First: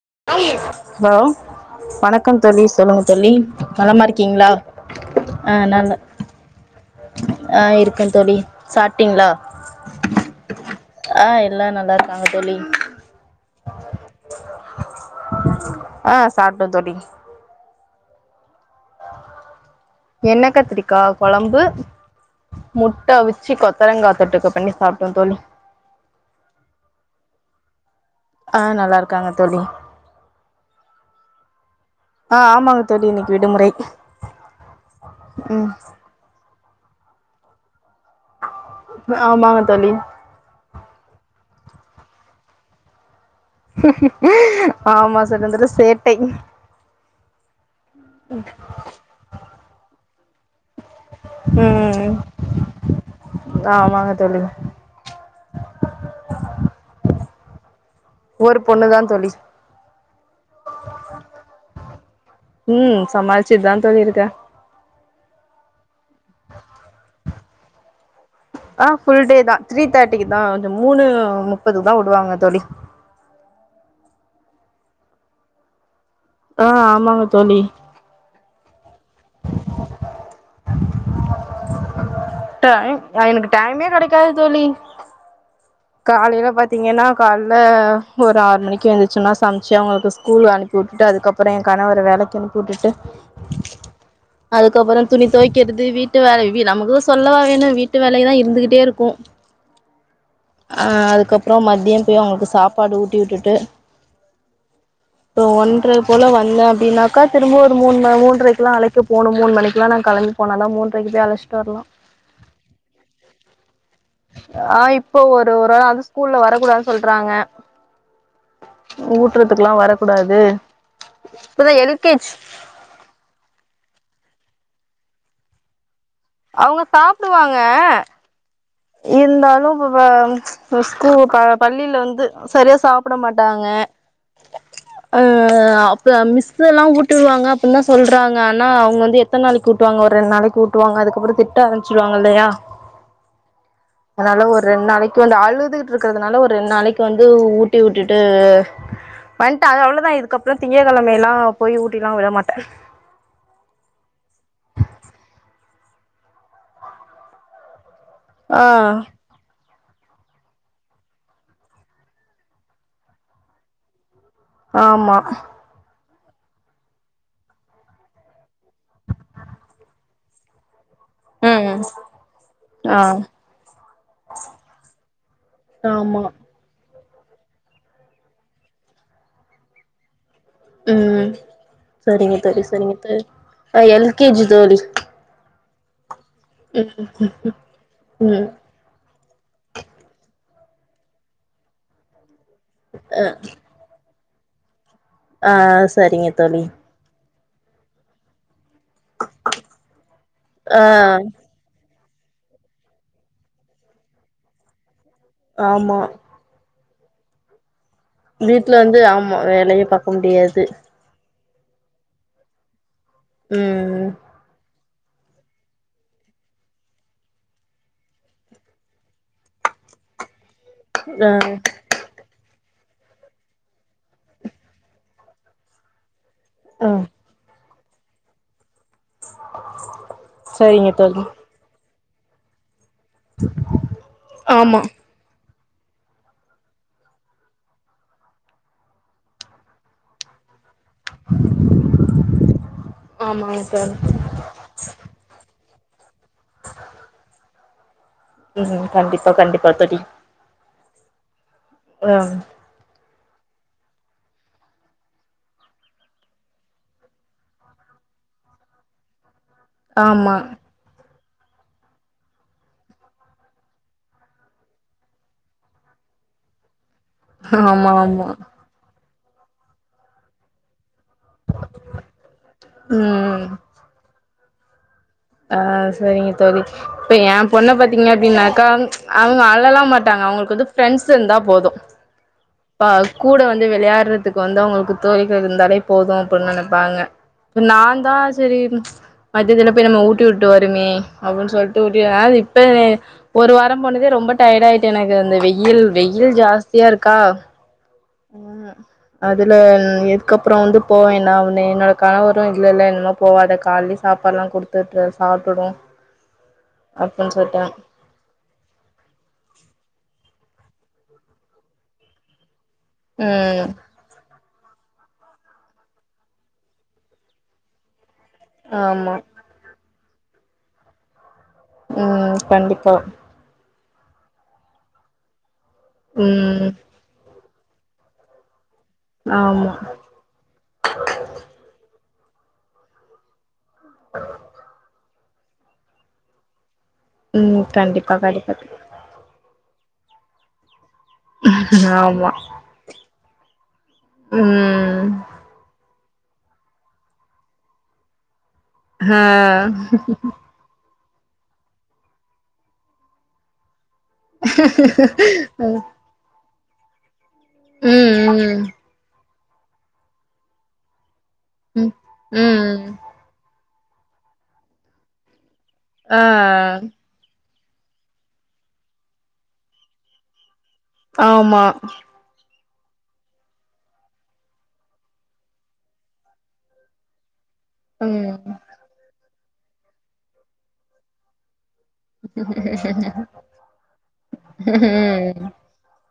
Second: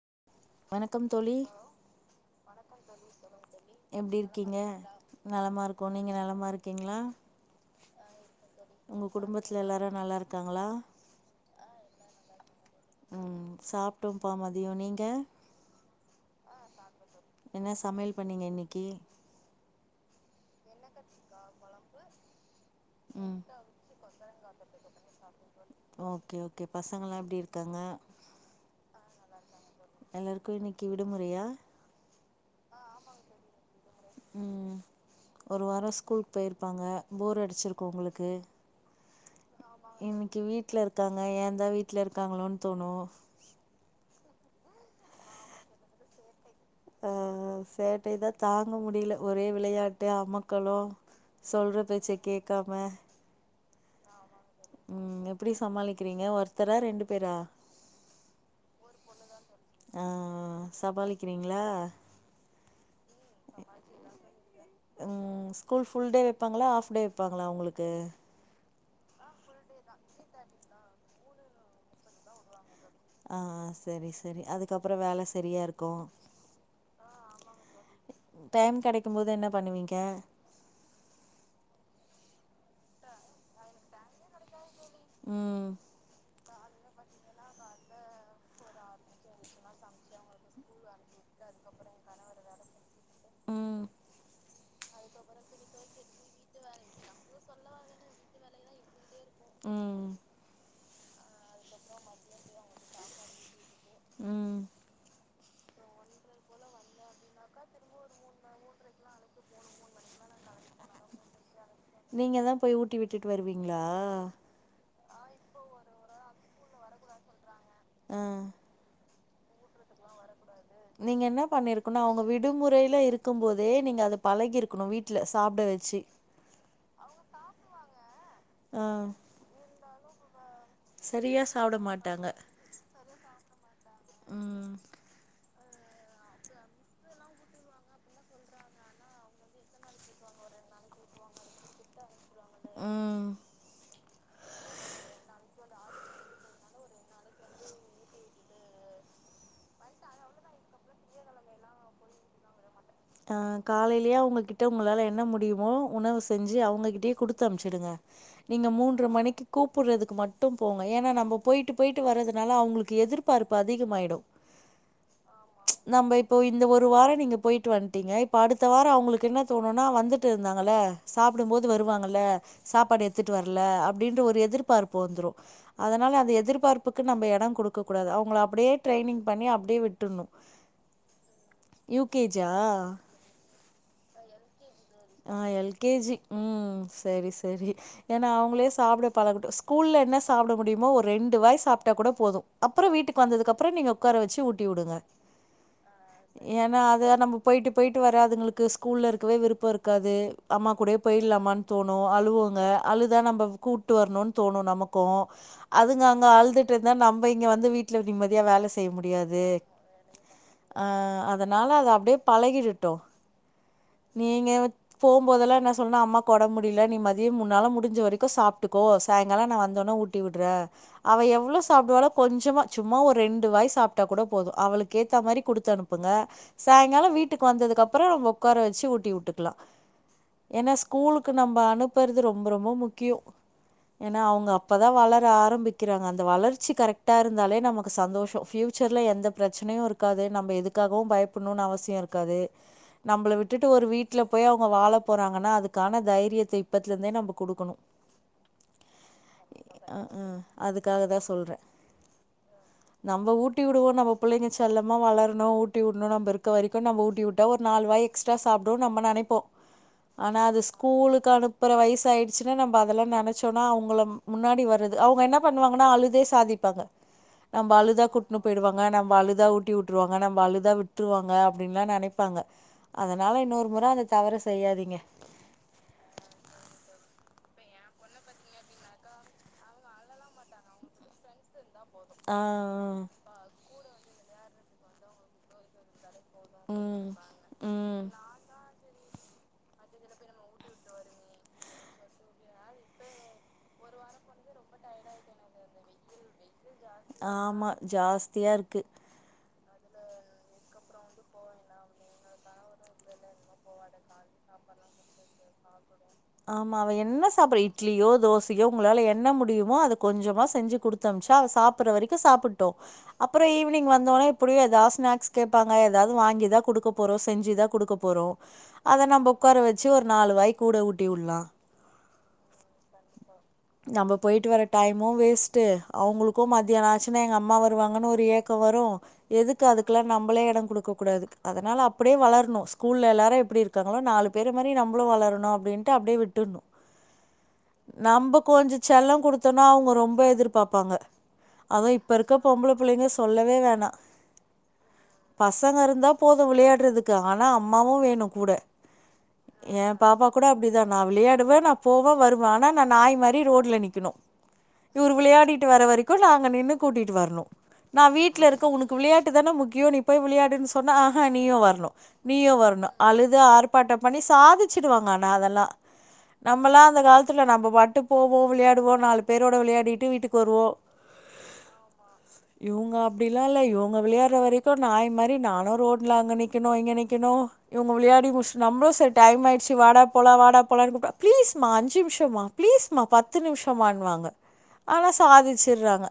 [unintelligible] வணக்கம் ஹலோ தோழி வணக்கம் தோழி சொல்லுங்க தோழி எப்டி நலமாருக்கீங்களா இருக்கீங்க ஆ நலமா இருக்கோ நல நீங்க நலமா இருக்கீங்களா ஆ இருக்க தோழி உங்க சாப்ட்டிங்ளா குடும்பத்துல எல்லாரு நல்லா இருக்காங்களா ஆ எல்லா நல் நல்லார்காங்க தோழி. ம் சாப்ட்டோம்ப்பா மதியோ நீங்க ஆ. சாப்டோந் தோழி என்ன சமயல் பண்ணீங்க இன்னிக்கி என்ன கத்ரிக்கா கொலம்பு முட்ட ம் அவுச்சி கொத்தரங்காத் தொட்டுக்க பண்ணி சாப்டோ தோழி ஓக்கே ஓக்கே பசங்கல்லா எப்டிருக்காங்க ஆ நல்லாருக்காங்க தோழி எல்லாருக்கு இன்னிக்கி விடுமுறையா ஆ ஆமாங்க தோழி இன்னிக்கு விடுமுறை ம் ஒரு ம் வாரோ ஸ்கூல் போய்ர் பாங்க போர் அடிச்சிருக்கு உங்களுக்கு ஆமா இன்னிக்கு வீட்ல இருக்காங்க ஏன் தா வீட்ல இருக்காங்களோன் தோணு ஆமா சர் வந்துட்டு சேட்டை ஆ சேட்டை தா தாங்க முடில ஒரே விளையாட்டு அமக்களோ சொல்ற ம் பேச்ச கேக்காம மாங்க தோழி ம் எப்டி சமாளிக்கிறீங்க ஒருத்தரா ரெண்டு பேரா ஒரு பொண்ணு தான் தோழி ஆ சமாளிக்றீங்ளா ம் சமாளிச்சுட்டு தான் தோழி இருக்கேன் ம் ஸ்கூல் ஃபுல்டே வைப்பாங்களா ஆஃப் டே வைப்பா ளா உங்ளுக்கு ஆ ஃபுல் டே தா த்ரீ தேர்டிக்கு தா அது மூணு முப்பதுக்கு தா உடுவாங்க தோழி ஆ சரி சரி அதுக்கப்றோ வேல சரியா இருக்கு ஆ ஆமாங்க தோழி டைம் கடைக்கும் போது என்ன பண்ணுவீங்க டைம் எனக்கு டைமே கடைக்காது தோழி ம் காலைல பாத்தீங்கனா கால்ல ஒரு ஆறு மணிக்கு எந்துச்சன்னா சம்ச்சு அவுங்களுக்கு ஸ்கூல் அனுப்பி வுட்டுட்டு அதுக்கபுறோ எ கணவர வேலக்கி அனுப்பி வுட்டுட்டு ம் அதுக்கபுறோ துணி தோய்க்கிறது வீட்டு வேல [unintelligible] நமக்குதா சொல்லவா வேணு வேலலா இருந்துகிட்டே இருக்கு ம் அ அதுக்கப்றோ மதியம் போய் அவுங்களுக்கு சாப்பாடு ஊட்டி விட்டுட்டு ம் அப்றோ ஒன்ற போல வந்த அப்டினாக்கா திரும்ப ஒரு மூண் மூன்றரைக்குலா அழைக்க போணு மூண் மணிக்குலா நா கெளம்பி போனா தா மூன்றைக்கு போய் அழச்சிட்டு வரலா நீங்க தா போய் ஊட்டி விட்டுட்டு வருவீங் லா போ ஒரு ஒரு [unintelligible] ஸ்கூல்ல வரக்கூடாத்ன் சொல்றாங்க அ ஊட்டுறதுக்குல்லா வர கூடாது நீங்க என்ன பண்ணிருக்கனௌ அவுங்க விடுமுறைல இருக்கும் போதே நீங்க அது பழகி இருக்கணு வீட்ல சாப்ட வெச்சி அவுங்க சாப்டுவாங்க ஆ இந்தாலு [unintelligible] ச்ச் ஸ்கூ சரியா பல சாப்ட பள்ளில வந்து மாட்டாங்க செரியா சாப்பட மாட்டாங்க ம் அ ஆ அப்ப மிஸ் எல்லா ஊட்டிடுவாங்க அப்டின்லா சொல்றாங்க ஆனா அவுங்க வந்து எத்தன் நாளைக்கு ஊட்டுவாங்க ஒரு ரெண் நாளைக் ஊட்டுவாங்க அதுக் அப்றோ திட்ட ஆரமிச்சுருவா இல்லயா ம் அதனால ஒரு ரெண் நாளைக்கு வந்து அழுதுட்டுருக்கறதுனால ஒரு ரெண் நாளைக்கு வந்து ஊட்டி உட்டுட்டு வண்ட்ட அது அவ்ளோ‌ தா இதுக்கப்றோ திங்ககழமைலா போய் ஊட்டிலா விடமாட்ட ஆ காலைலியே அவுங்ககிட்ட உங்களால என்ன முடியுமோ உணவு செஞ்சு அவுங்ககிட்டயே குடுத்தம்ச்சுடுங்க ஆ நீங்க மூன்ற மணிக்கு கூப் புட்றதுக்கு மட்டு போங்க ஏனா நம்ம போய்ட்டு போய்ட்டு வரதுனால அவுங்களுக்கு எதிர்பார்ப்பு அதிகமாய்டு ஆமா நம்ப இப்போ இந்த ஒரு வாரோ நீங்க போய்ட்டு வந் டீங்க இப்ப அடுத்த வாரோ அவங்களுக்கு என்ன தோணுனா வந்துட்டு இருந்தாங்கல்ல சாப்புடும்போது ம் வருவாங்கள ஆ சாப்பாடு எத்துட்டு வரல அப்டின்ற ஒரு எதிர்பார்ப்பு வந்துரும் அதனால ஆமா அந்த எதிர்பார்ப் புக்கு நம்ப எடோ குடுக்ககூடாது அவங்கள அப்படியே ட்ரைனிங் பண்ணி அப்டியே விட்டுட்ணு உம் சரிங்க தோழி சரிங் து அ எல் கே ஜி தோழி அ எல் கே ஜி உம் ம் சரி சரி ஏன்னா ம் அவங்களே சாப்புட பழகுட்டும் ஸ்கூல்ல என்ன சாப்பட முடியும் சும்மா ஒரு ரெண்டு வாய் சாப்ட்டா கூட போதும் அப்றோம் வீட்டுக்கு வந்தது அப்புற நீங்க உக்கார வச்சு ஊட்டிவுடுங்க ஆஹ் சரிங்க தோழி நம்ம போயிட்டு போயிட்டு வராதுங்ளுக் க்கு ஸ்கூல்ல இருக்கவே விருப்பருக் க்காது அம்மா ஆ கூடே போயிட்லாமான்னு தோண் னு அழுவுங்க அழுதா நம்ம கூட்டு வர்ணோன்னு தோணும் நமக்கு கோ ஆமா அதுங்க அங்க அழுதுட் ட்டுந்தா நம்ப இங்க வந்து வீட் வீட்ல வந்து ஆமா வேலையே பாக்க முடியாது தனால அது அப்டியே பழகிடட்டும் ம் நீங்க வ போம்போதல்லா என்ன சொல்ன்னா அம்மாக்கு ஒடம்பு முடியல நீ மதியம் முன்னால முடிஞ்ச வரைக்கும் சாப்ட்டுக்கோ சாயங்காலம் நான் வந்தடனே ஊட்டி விடுறே அவ ஆ எவ்வளோ சாப்ப்டுவாலோ கொஞ்சமா சும்மா ஒரு ரெண்டு வாய் சாப்ட்டா கூட போதும் அவளுக்கு ஏத்த மாரி குடுத்து அனுப்புங்க ஆ சாயங்காலம் வீட்டுக்கு வந்தது அப் அப்புறோம் உக்கார வச்சு ஊட் க்குலா ஏன்னா சரிங்க தோழி ஸ்கூலுக்கு நம்ப அனுப் புறது ரொம்ப ரொம்ப முக் கியு ஏன்னா அவங்க ஆமா அப்பதான் வளர ஆரம்பிக் க்கிறாங்க அந்த வளர்ச்சி கரெக்டாக இருந்தாலே நமக்கு சந்தோஷம் ஃப்யூச்சர்ல எந்த பிரச்சனையும் இருக்காது நம்ப எதுக் காகவும் பயப்புட்ணுன்னு அவசியோ இருக்காது நம்பள ஆமாங்க விட்டுட்டு ஒரு தோழி வீட் ட்ல போய் அவங்க வாழ போறாங்கன்னா அதுக் க்கான தைரியத்தை இப்பத்துல இருந்தே நம்ப குடுக்கணும் ம் ம் கண்டிப்பா கண்டிப்பா தோழி அஹ் அதுக்காக தா சொல்றே ஆ நம்ம ஊட்டிடுவோம்ம புள்ளைங்க செல்லமா வளரணோ ஊட்டி விடணோ நம்ம இருக்க வரைக்கோ நம்ம ஊட்டி விட்டோ ஒரு நாலு வாய் எக்ஸ்ட்ரா சாப் அதும் நம்ம நெனைப்போ ஆமா ஆனா அது ஸ்கூலுக் க்கு அனுப்புற வைஸ் ஆயிடுச்சுன்னா நம்ம அதெல்லாம் நெனைச்சோம்னா அவங்கள முன்னாடி வருது அவுங்க என்ன பண்ணுவாங்கன்னா அழுதே சாதிப்பாங்க நம்ம ஆமா அழுதா ஆமா கூட்னு போயிடுவாங்க நம்ம அழுது தா ஊட்டி வுட்டுருவாங்க நம்ம அழுதா வி வுட்ருவாங்க அப்டின்னுலா நெனைப்பாங்க அதனால ஒரு முற அந்த தவறு செ செய்யாதீங்க ஆஹ் சரிங்க தோழி இப்ப என் பொண்ண பாத்தீங்க அப்படின்னாக்க அவங்க அழலாம் மாட்டாங்க அவங்களுக்கு வந்து ஃப்ரெண்ட்ஸ் இருந்தா போதும் ஆ அ கூட வந்து வெளையாடுற அதுக்கு வந்தவங்களுக்கு தோழிகள் இருந்தாலே போதும் அப்படனு நினைப்பாங்க ம் நா ம் தா சரி பத்துதரவ போயி நம்ம ஊட் ஊட்டி விட்டு வருமே அப்படின்னு சொல்லிட்டு ட்டி இப்ப ஒரு வாரம் போனதே ரொம்ப டயட் ஆயிட்டு எனக்கு அந்த வெயில் வெயில் ஜாஸ்தி ஸ்தி இருக்கா ஆமா ஜாஸ்தியா உ இருக்கு அது இல்ல இதுக்கப்புறோ வந்து போவேனா என்னோ கணவரும் இல்லல்ல இனிமே போகாத காலைலே சாப்பாடலாம் கொடுத்து சாப்பிடும் ஆமா அவ என்ன சாப்டு இட்லியோ தோசையோ உங்களால என்ன முடியுமோ அத கொஞ்சமா செஞ்சு கொடுத்தமுச்சா அவ சாப்பிடற வரைக்கும் சாப்பிட் ட்டும் அப்புறம் ம் ஈவினிங் வந்தோனே இ எப்டியும் எதாது ஸ்நாக்ஸ் கேட்பாங்க ஏதாவது வாங்கி தா கொடுக்க போறோ செஞ்சு தா குடுக்க போறோ அத ஆமா நம்ம உட்கார வெச்சு ஒரு நால வாய்க் கூட ஊட் ஊட்டி உடலா ம் கண்டிப்பா நம்ம போயிட்டு வர டைமு வேஸ்ட் ட்டு அவுங்குளுக்கோ ம் மதியான ஆச்சுனா எங்க அம்மா வர் வருவாங்கன்னு ஒரு ஏக்கோ வரும் ரும் எதுக்கு ஆமா அதுக்குெல்லாம் நம்மளே இடம் கொடுக்க கூடாது அதனால அ அப்டியே வளர்ணோ ஸ்கூல்ல எல்லாரோ எப்படி இருக்கு இருங்களோ நாலு பேர் மாரி நம்பளோ வளர அப்டின் அப்படியே விட்ருணோ ம் கண்டிப்பா நம்ப கண்டிப்பா கொஞ்ச செல்லோ குடுத்தோன்னா அவங்க ரொம் ப எதிர்பாப்பாங்க அது இப்ப ஆமா இருக்க பொம்பள புள்ளைங்க சொல்லவே வேணா ம் பசங்க இருந்தா போது விளையாடறதுக்கு ஆனா அம்மாவு வேணு கூட ஹா ஏ பாப்பா கூட அப்டிதா நா விளையாடுவ நா போவ வருவ ஆனா நா நாய் மாரி ரோட்ல நிக் கணு இவுரு விளையாடிட்டு வர ம் வரைக்கு நாங்க நின்னு கூட்டிட்டு வரணு நா வீட்ல ம் இருக்கே உனக்கு விளயாட் டு தான முக்கியோ நீ போய் விளயாடுன் சொன்னா ஆ னா நீயு வர்ணு ம் நீயு ம் வர்ணு அழுது ஆர்ப் பாட்டம் பண்ணி சாதிச்சிடுவாங்க ஆ னா அதெல்லா ஆ நம்மெல்லா அந்த காலத்துல நம்ப வாட்டு போவோ விளயாடுவோ நாலு பேரோட விளயாடிட்டு வீட்டுக்கு வருவோ ஆம்மா இவுங்க அப்டிலா இல்ல இவுங்க விளயாடுற வரைக்கு நாய் மாரி நானு ரோட்ல அங்க நிக்கனு இங்க நிக்கனு இவுங்க விளையாடி ம் முடுச்சு நம்ளு சரி டைம் ஆயிட் சி வாடா போலா வாடா போலங்க கூப்டா பிளீஸ் மா அஞ்சு நிமிஷமா பிளீஸ்மா பத்து நிமிஷம் மான்னு வாங்க ஆனா ம் சாதிச்சிட்றாங்க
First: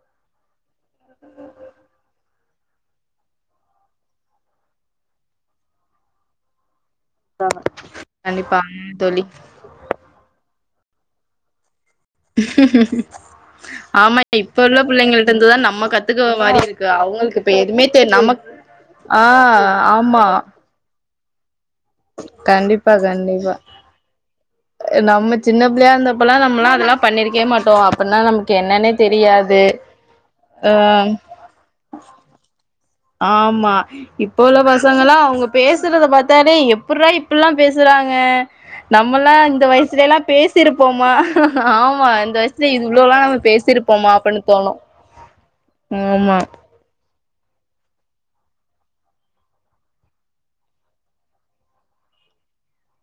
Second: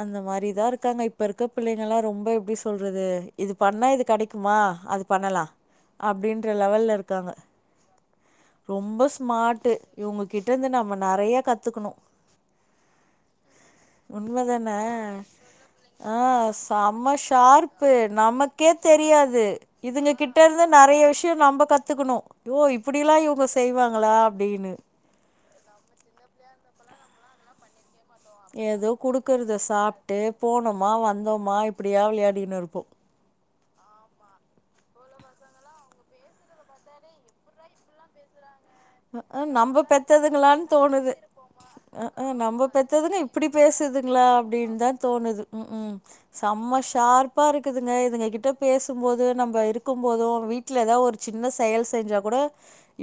அந்த மாரிதா இருக் க்காங்க இப்ப இருக்க பிள்ளைங்கல்லா ரொம்ப எப்டி சொ சொல்றது இது பண்ணா இது கெடைக்குமா அது பண்ணலா அப்டின் ற லெவல்ல இருக் க்காங்க கண்டிப்பா ரொம்ப தோழி ஸ்மார்ட் இவுங்க கிட் கிட்டருந்து நாம நெறயா கத்துக்கனு ஆமா இப்ப உண்மதான உள்ள பிள்ளைங்கள்ட்ட இருந்து தா நம்ம ஆ கத்துக்குற மாரி இருக்கு செம்ம அவங்களுக்கு இப்ப எதுவுமே ஷார்ப்பு தெரி நமக் நமக்கே ஆ தெரியாது ஆமா டியு நம்ப கத் கத்துக்கணு ஓ கண்டிப்பா இப்டிலா இவுங்க கண்டிப்பா செய்வாங்களா அப்டின்னு நம்ம சின்ன பிள்ளையா இருந்தப்பலா நம்மலா அதெலா பண்ணிருக்கவே மாட்டோ அப்பன்னா நமக்கு ஏதோ என்னன்னே குடுக்கறத தெரியாது சாப்ட்டு ஆ போனோமா வந்தோமா இப்படியா வெளையாடின்னு இருப்போ ஆம்மா இப்போ உள்ள பசங்களா அவுங்க பேசுறத பார்த்தாலே எப்புடுறா இப்ல்லா பேசுறாங்க நம்மல்லா அஅ இந்த நம்ம வயசுலல்லா பெத்ததுங்களான்னு பேசிருப்போமா தோணுது உம் ஆமா அஅ இந்த நம்ம வயசுல பெத்ததுங்க இவ்ளோல்லா நம்ம இப்படி பேசிருப்போமா பேசுதுங்களா அப்படின்னு தோணு அப்டின்னு தான் தோணுது உம் உம் ஆமா செம்ம ஷார்ப் ப்பா இருக்குதுங்க இதுங்ககிட்ட பேசும்போது நம்ம இருக்குபோதோ வீட்ல ஏதாவது ஒரு சின்ன செயல் செஞ்சா கூட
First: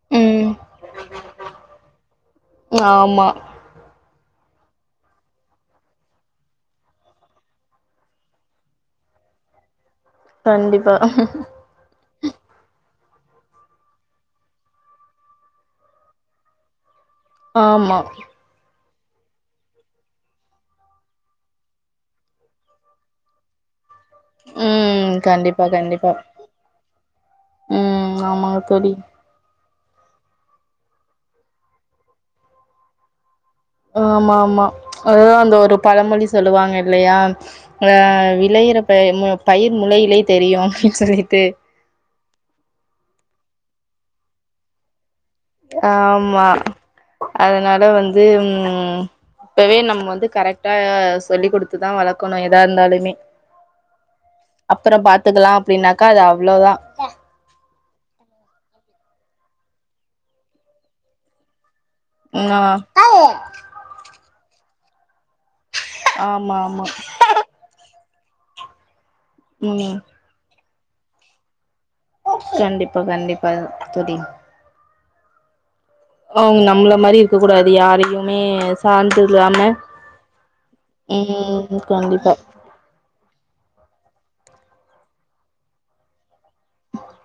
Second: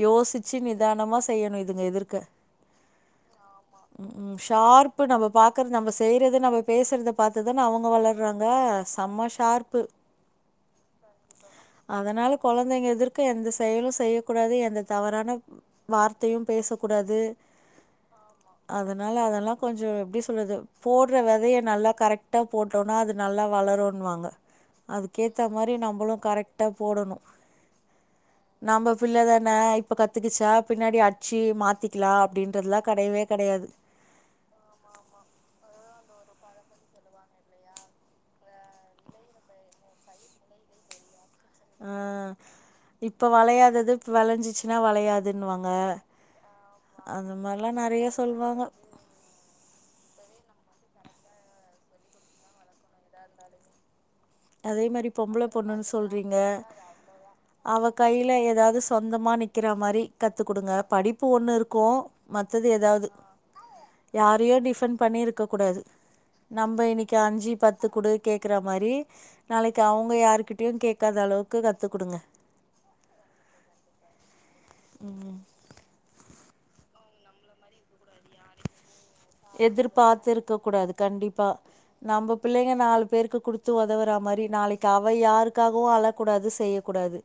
இப் ம் ச்சி நிதானமா செய்யணு இதுங்க எதிர்க்க ஆமா ம் ஷார்பு நம்ப பாக்கறது நம்ப செய்றத நம்ப பேசுறத பாத்துதான அவங்க வளர்றாங்க செம ஷார்பு கண்டிப்பா அதனால கொழந்தைங்க எதிர்க்க எந்த செயலு செய்யக்கூடாது எந்த தவறான வார்த்தையு பேச ஆமா அதனால அதெல்லா கொஞ்சோ எப்டி சொல்றது போட்ற வெதைய நல்லா கரெக்டா போட்டோன்னா அது நல்லா வளரு ன்னுவாங்க ம் அதுக்கேத்த கண்டிப்பா மாரி கண்டிப்பா நம்பளு கரெக்டா போடணு ம் ஆமாங்க நம்ப தோழி பிள்ள தான இப்ப கத்துக்கிச்சா பின்னாடி அடிச்சி மாத்திக்கலா அப்டின்றதெல்லா கடையவே கடையாது ஆமா ஆமா அதுதா அந்த ஒரு பழமொழி சொல்லுவாங்க இல்லையா ஆ விளைையிற ப பயிர் முளையிலே தெரியு அப்டின்னு சொல்லிட்டு ஆ இப்ப வளையாதது இப்ப வளைஞ்சிச்சுன்னா வளையாது ஆமா அந்த மாரிலாம் அதனால நெறைய வந்து சொல்வாங்க. ம் இப்பவே நம்ம வந்து கரெக்ட் டா சொல்லி குடுத்துதா வளக்கணு எதா இருந்தாலுமே அதே அப்புறோ மாரி பொம்பள பாத்துக்கலா பொண்ணுன்னு அப்டின்னாக்கா அது சொல்றீங்க அவ்ளோதா அவ கையில ஏதாவது சொந்தமா நிக்கிற மாரி கத்துக்குடுங்க படிப்பு ஒண்ணு இருக் கு மத்தது ஆ ஏதாவது யார்க் கூடயு டிஃபண்ட் பண்ணி இருக் ககூடாது ஆமா நம்ப ஆமா இன்னைக்கி அஞ்சு பத்து குடு கேட்கற மாரி நாளைக்கு ம் அவங்க யாருக்கிட் ட்யு கேக்காத அளவுக்கு கத் கண்டிப்பா கண்டிப்பா எதா தோழி ம் அவுங்க நம்ள மாரி இருக்க கூடாது யாரையுமே சார்ந்து இல்லாம எதிர்பாத்து இருக்க கூடாது கண்டிப்பா ம் கண்டிப்பா நம்ப பிள்ளைங்க நாலு பேருக்கு குடுத்து ஒதவறா மாரி நாளைக்கு அவ யாருக்காகவு அழக்கூடாது செய்யும் கூடாது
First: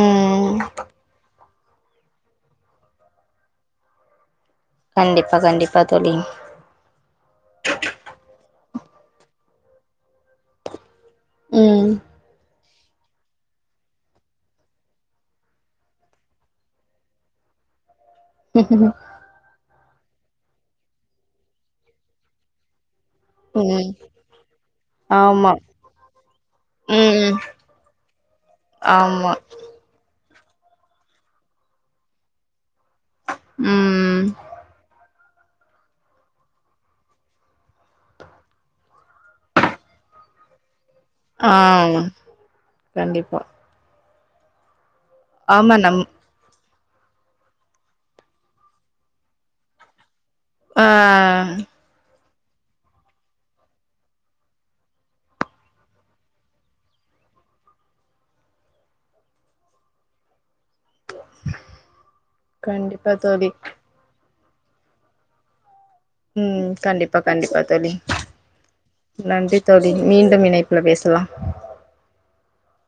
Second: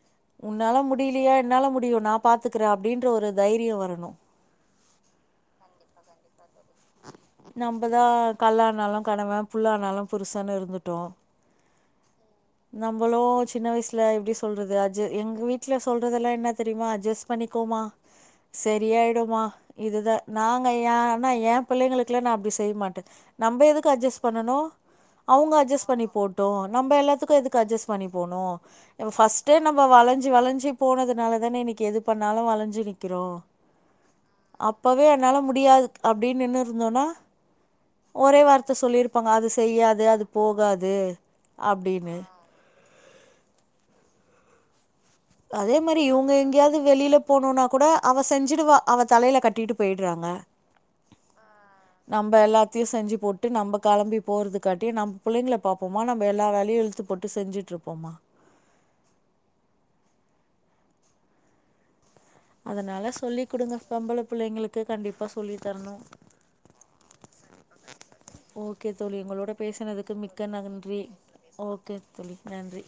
ம் உன்னால முடியிலியா என்னால முடியு நா பாத்துக்கிறே அப்டின்ற ஒரு தைரியு வரணு கண்டிப்பா கண்டிப்பா தோழி நம்பதா கல்லானாலோ கணவே புல்லானாலோ புருஷன்னு இருந்துட்டோ ம் நம்பளோ சின்ன வயிஸ்ல எப்டி சொல்றது அட்ஜ எங்க வீட்ல சொல்றதெல்லா என்னா தெரியுமா அட்ஜஸ்ட் பண்ணிக்கோமா செரியாயிடுமா இதுதா நாங்க யார்னா ஏ பிள்ளைங்களுலா நா அப்டி செய் மாட்டே நம்ப எதுக்கு ம் அட்ஜஸ் பண்ணனோ ஆமா அவுங்க அட்ஜஸ் பண்ணி போட்டோ நம்ப ம் எல்லாத்துக்கு எதுக்கு அட்ஜஸ் பண்ணி போனோ எவ ஆமா ஃபர்ஸ்ட் டைம் நம்ப வளஞ்சு சி வளஞ்சி போனதுனால தானே இன்னிக்கி எது பண்ணாலு வளஞ்சி நிக் கிறோ ம் அப்பவே என்னால முடியாது அப்டின் நின்னு இருந்தோனா ஒரே வார்த்த சொல்லிருப்பாங்க. அது செய்யாது, அது போகா து ஆ அப்டின்னு கண்டிப்பா ஆமா அதே நம் மாரி இவ்ங்க எங்கியாவ்து வெளியில போனும்னா கூட அவ செஞ்சு அவ தலையில கட்டிட்டு போய்டுறாங்க ஆஹ் நம்ம எல்லாத்தையு செஞ்சு போட்டு நம்ம கிளம்பி போறதுக்காட்டியு நம்ம புள்ளைங்கள பாப்போமா நம்ம எல்லா வேலையு இழுத்து போட்டு செஞ்சுட்டு இருப்போமா [inaudible] கண்டிப்பா அதனால சொல்லி தோழி கொடுங்க பொம்பள புள்ளைங்களுக்கு கண்டிப்பா சொல்லி தர்ணு உம் கண்டிப்பா கண்டிப்பா தோழி ஓகே தோழி உங்களோட நன்றி தோழி பேசுனதுக்கு மிக்க மீண்டும் இணைப்புல நன்றி பேசுலா ஓகே தோழி நன்றி